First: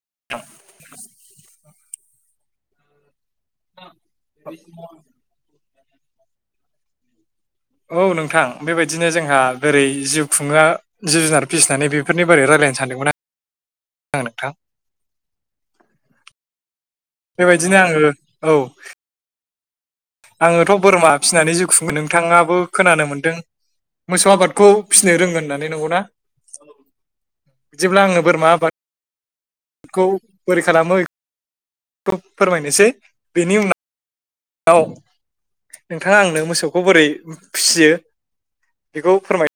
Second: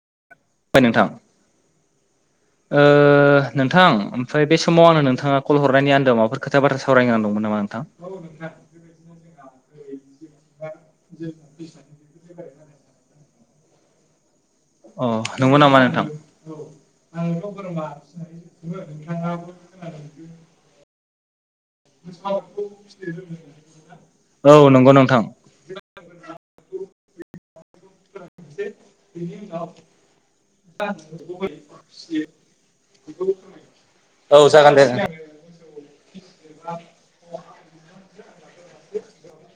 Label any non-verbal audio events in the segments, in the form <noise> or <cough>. <unintelligible> नोंथां ओ नोंथां ओमफ्राय बे समाव आङो नोंथाङा कल हरनायनि आन्दोआव माबाफोर खोथा बाथ्रा सावरायनो दंमोन औ नोंथां बेबायदिनो जोंहा बोरै जिउ खुङो जिब जुनार फिसिनानै बेफोरनि बोरै राय <unintelligible> आ नोंथां अ नंगौ नामा नोंथां? आंथ' बेबायदिनो बोरमा आङो औ <inaudible> नोंथाङाबो खोनादों आङोथ' बोरमा फिसिनानै जु खुङो नोंथाङाबो खोनानो मोन्दों मोसौ अ आबादखौ नंगौ नामा नोंथां औ नंगौ फिनो नोंथां रोङो होननानै नंगौना <inaudible> बिदिब्ला आङो बोरमा आबाद खौ बोरै खालामो फोरमायनोसै बेनि उनाव औ जागोन दे नों नोंथाङा आंनो मोसौखौ बोरै फियो बेखौ फोरमाय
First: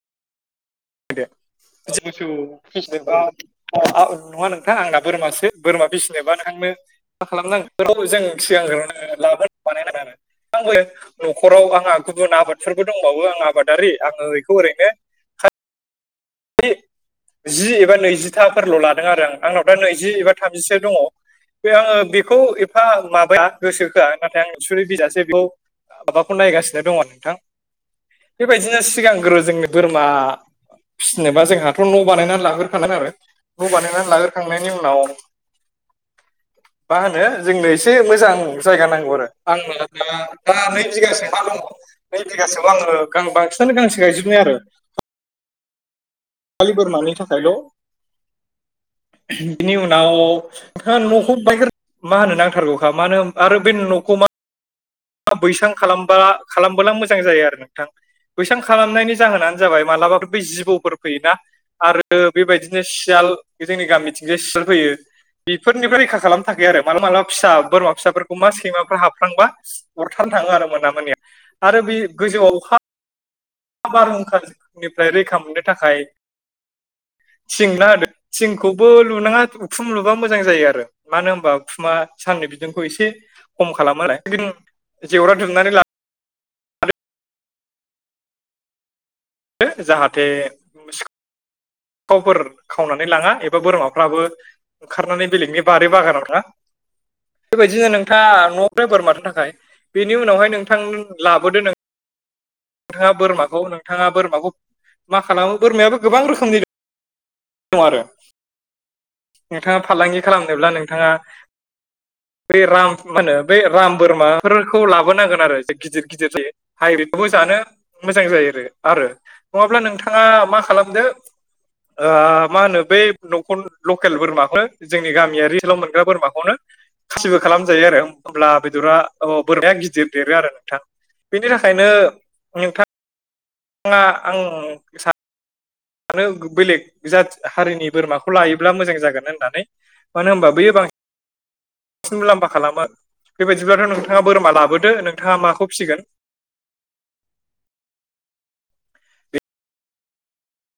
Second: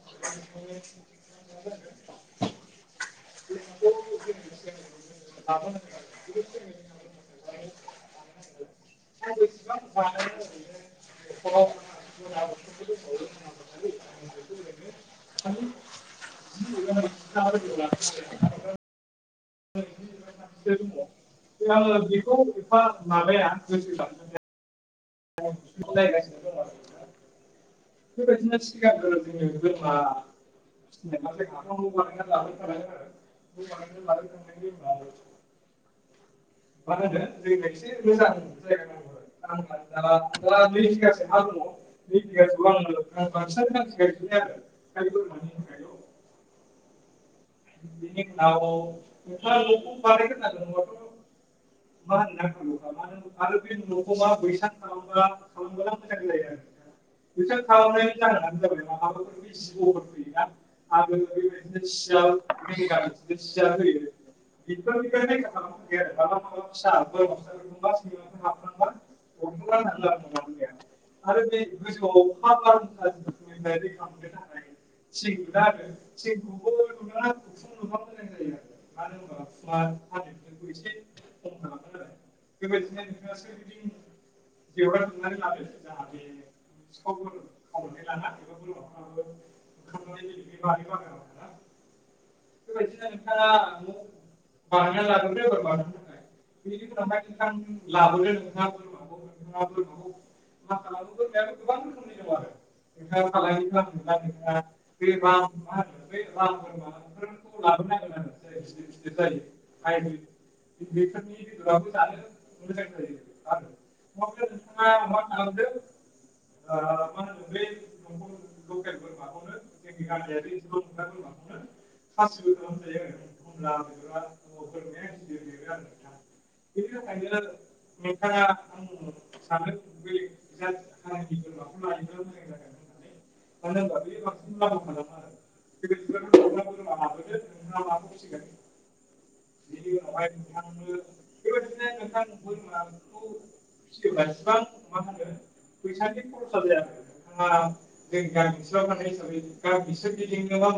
<unintelligible> नङा नोंथां आंना बोरमासो बोरमा फिसिनोबा नोंथांनो मा खालामनांगौ <unintelligible> सिगांग्रो लाबोनो बानाय आरो आंबो न'खराव आंहा गुबुन आबादफोरबो दंबावो आं आबादारि आङो बेखौ ओरैनो जि एबा <unintelligible> नैजिथाफोरल' लादों आरो आं आंनाव दा नैजि एबा थामजिसो दङ बे आङो बेखौ एफा माबाया गोसो होआ नाथाय आं सुरि बिजा से बौ माबाखौ नायगासिनो दङ नोंथां बेबायदिनो सिगांग्रो जोंनि बोरमा फिसिनोबा जोंहाथ' न' बानायनानै लाग्रोखांगोन आरो न' बानायनानै लाग्रोखांनायनि उनाव <inaudible> मा होनो जोंनो एसे मोजां जायगा नांगौ आरो आंना दा जायगा दा नै बिगासो हा दङ नै बिगासोआव आङो गां बांसिनानो गांसो गायजोबनाय आरो <unintelligible> <unintelligible> बै बोरमानि था बिनि उनाव नोंथाङा <unintelligible> न'खौ बायग्रो मा होनो नांथारगौखा मानो आरो बे न'खौ मा <unintelligible> बैसां खालामबा खालामबोला मोजां जायो आरो नोंथां बैसां खालामनायनि जाहोनानो जाबाय मालाबाफोर बै जिबौफोर फैयो ना आरो बेबाय नो सियाल जोंनि गामिथिंजाय सियाल फैयो बेफोरनिफ्राय रैखा खालामनो थाखाय आरो मालाबा मालाबा फिसा बोरमा फिसाफोरखौ मा सैमाफोरा हाबफ्लांबा <unintelligible> आरो बे गोजौआव बारहुंखानिफ्राय रैखा <unintelligible> <unintelligible> थिंना होदो थिंखौबो लुनाङा उखुम लुबा मोजां जायो आरो मानो हबा उखुमा साननि बिदुंखौ एसे खम खालामो आरो <unintelligible> <unintelligible> थावफोर खावनानै लाङा एबा बोरमाफ्राबो ओंखारनानै बेलेगनि बारि बागानाव थाङा बेबायदिनो नोंथाङा न'नि बोरमानि थाखाय बेनि उनावहाय नोंथां लाबोदो <unintelligible> बोरमाखौ नोंथाङा बोरमाखौ मा खालामो बोरमायाबो गोबां रोखोमनि <unintelligible> <inaudible> दं आरो नोंथाङा फालांगि खालामनोब्ला नोंथाङा बे राम मा होनो बै राम बोरमाफोरखौ लाबोनांगोन आरो गिदिर गिदिर <unintelligible> मोजां जायो आरो नङाब्ला नोंथाङा मा खालामदो ओ मा होनो बै न'खर लकेल बोरमाखौनो जोंनि गामियारि लाव मोनग्रा बोरमाखौनो गासिबो खालामजायो आरो अब्ला बेदरा अ बोरमाया गिदिर देरो आरो नोंथां बेनि थाखायनो <unintelligible> आं सानो <unintelligible> बेलेग जाथि हारिनि बोरमाखौ लायोब्ला मोजां जागोन होननानै मानो होनबा बैयो बां बांसिन मुलाम्फा खालामो बेबायदिब्लाथ' नोंथाङा बोरमा लाबोदो नोंथाङा माखौ फिसिगोन <unintelligible>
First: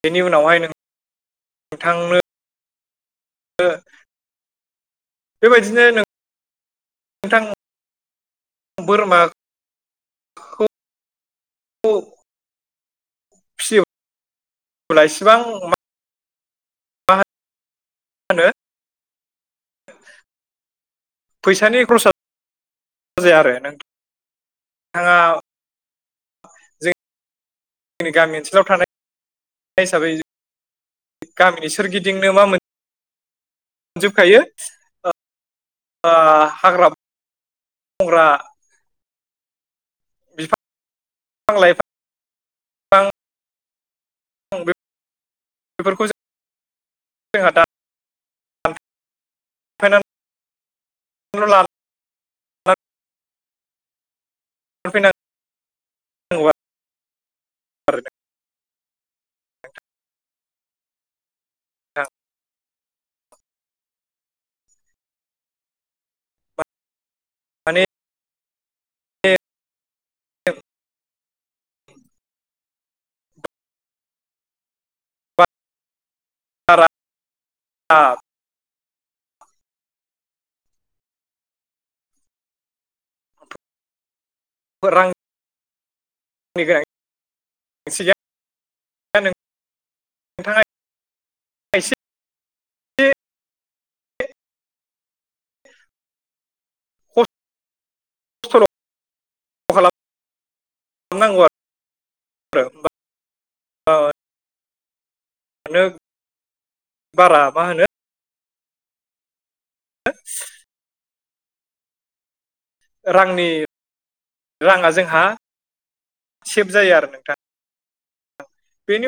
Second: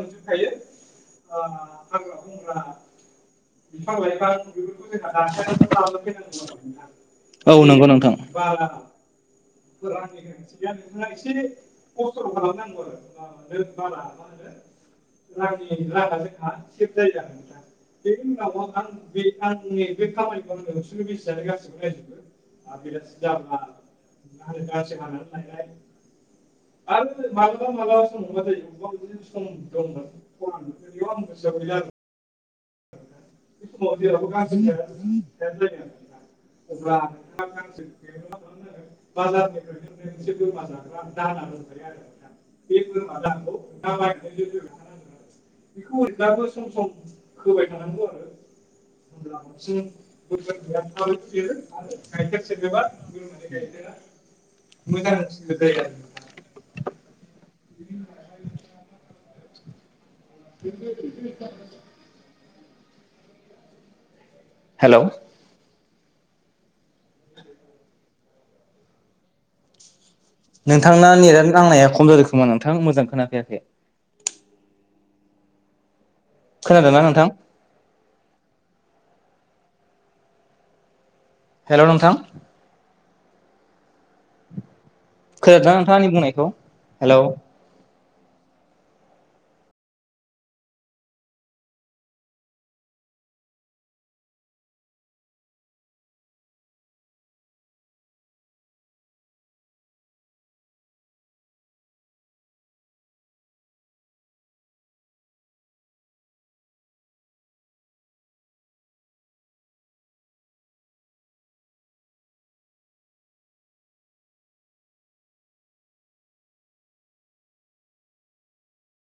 बेनि उनावहाय <unintelligible> नोंथांनो बेबायदिनो नोंथां <unintelligible> औ नंगौ नोंथां। बोरमाखौ फोरनि गोनांथि बे नोंथाङा एसे खस्थ' खालामनांगौ आरो ोंबा फिसियोब्ला आरो इसिबां मा रांनि राङा जोंहा सेभ जायो ना बे होनो उनाव आं बे आंनि बे खामानिखौ आं होसोरनो मिसिानो फैसानि गासिबो खरसा जाया आरो रायजोबो आ र नोंथां द <unintelligible> गानानै नोंथाङा लाय आरो मा जोंनि गामि ओनसोलाव थानाय माला सथायायो हिसाबै द गामिनि सोरगिदिंनो मा मोन <unintelligible> ओ हाग्रा बंग्रा <unintelligible> बाजारनिफ्राय एसे बिफां बोरमा जाग्रा दाना दंखायो लाइफां आरो बे बोरमा दानखौ दायनाय बेखौ बेफोरखौ अब्लााबबो सम सम जोंहा होबाय थानांगौ आरो हब्ला दानफायनानैल' बांसिन बे लानानै गैफो आरो गाय <unintelligible> सबा फैनांगौ ग गाय मजसिद <unintelligible> आरो बि औ हेलौ माने नोंथांना नेट नांनाया खम जादों खोमा नोंथां मोजां खोनाफैयाखै बारा खोनादोंना नोंथां? हेलौ नोंथां? रांनि खोनदों नोंथाङा? आंनि बुंनायखौ हेलौ एसि नोंथांङा एसे खस्थ खालामनांगौ आरो जोमबा औ बारा मा होनो ह <unintelligible> रांनि राङा जोंहा सेभ जायो आरो नोंथां। बेनि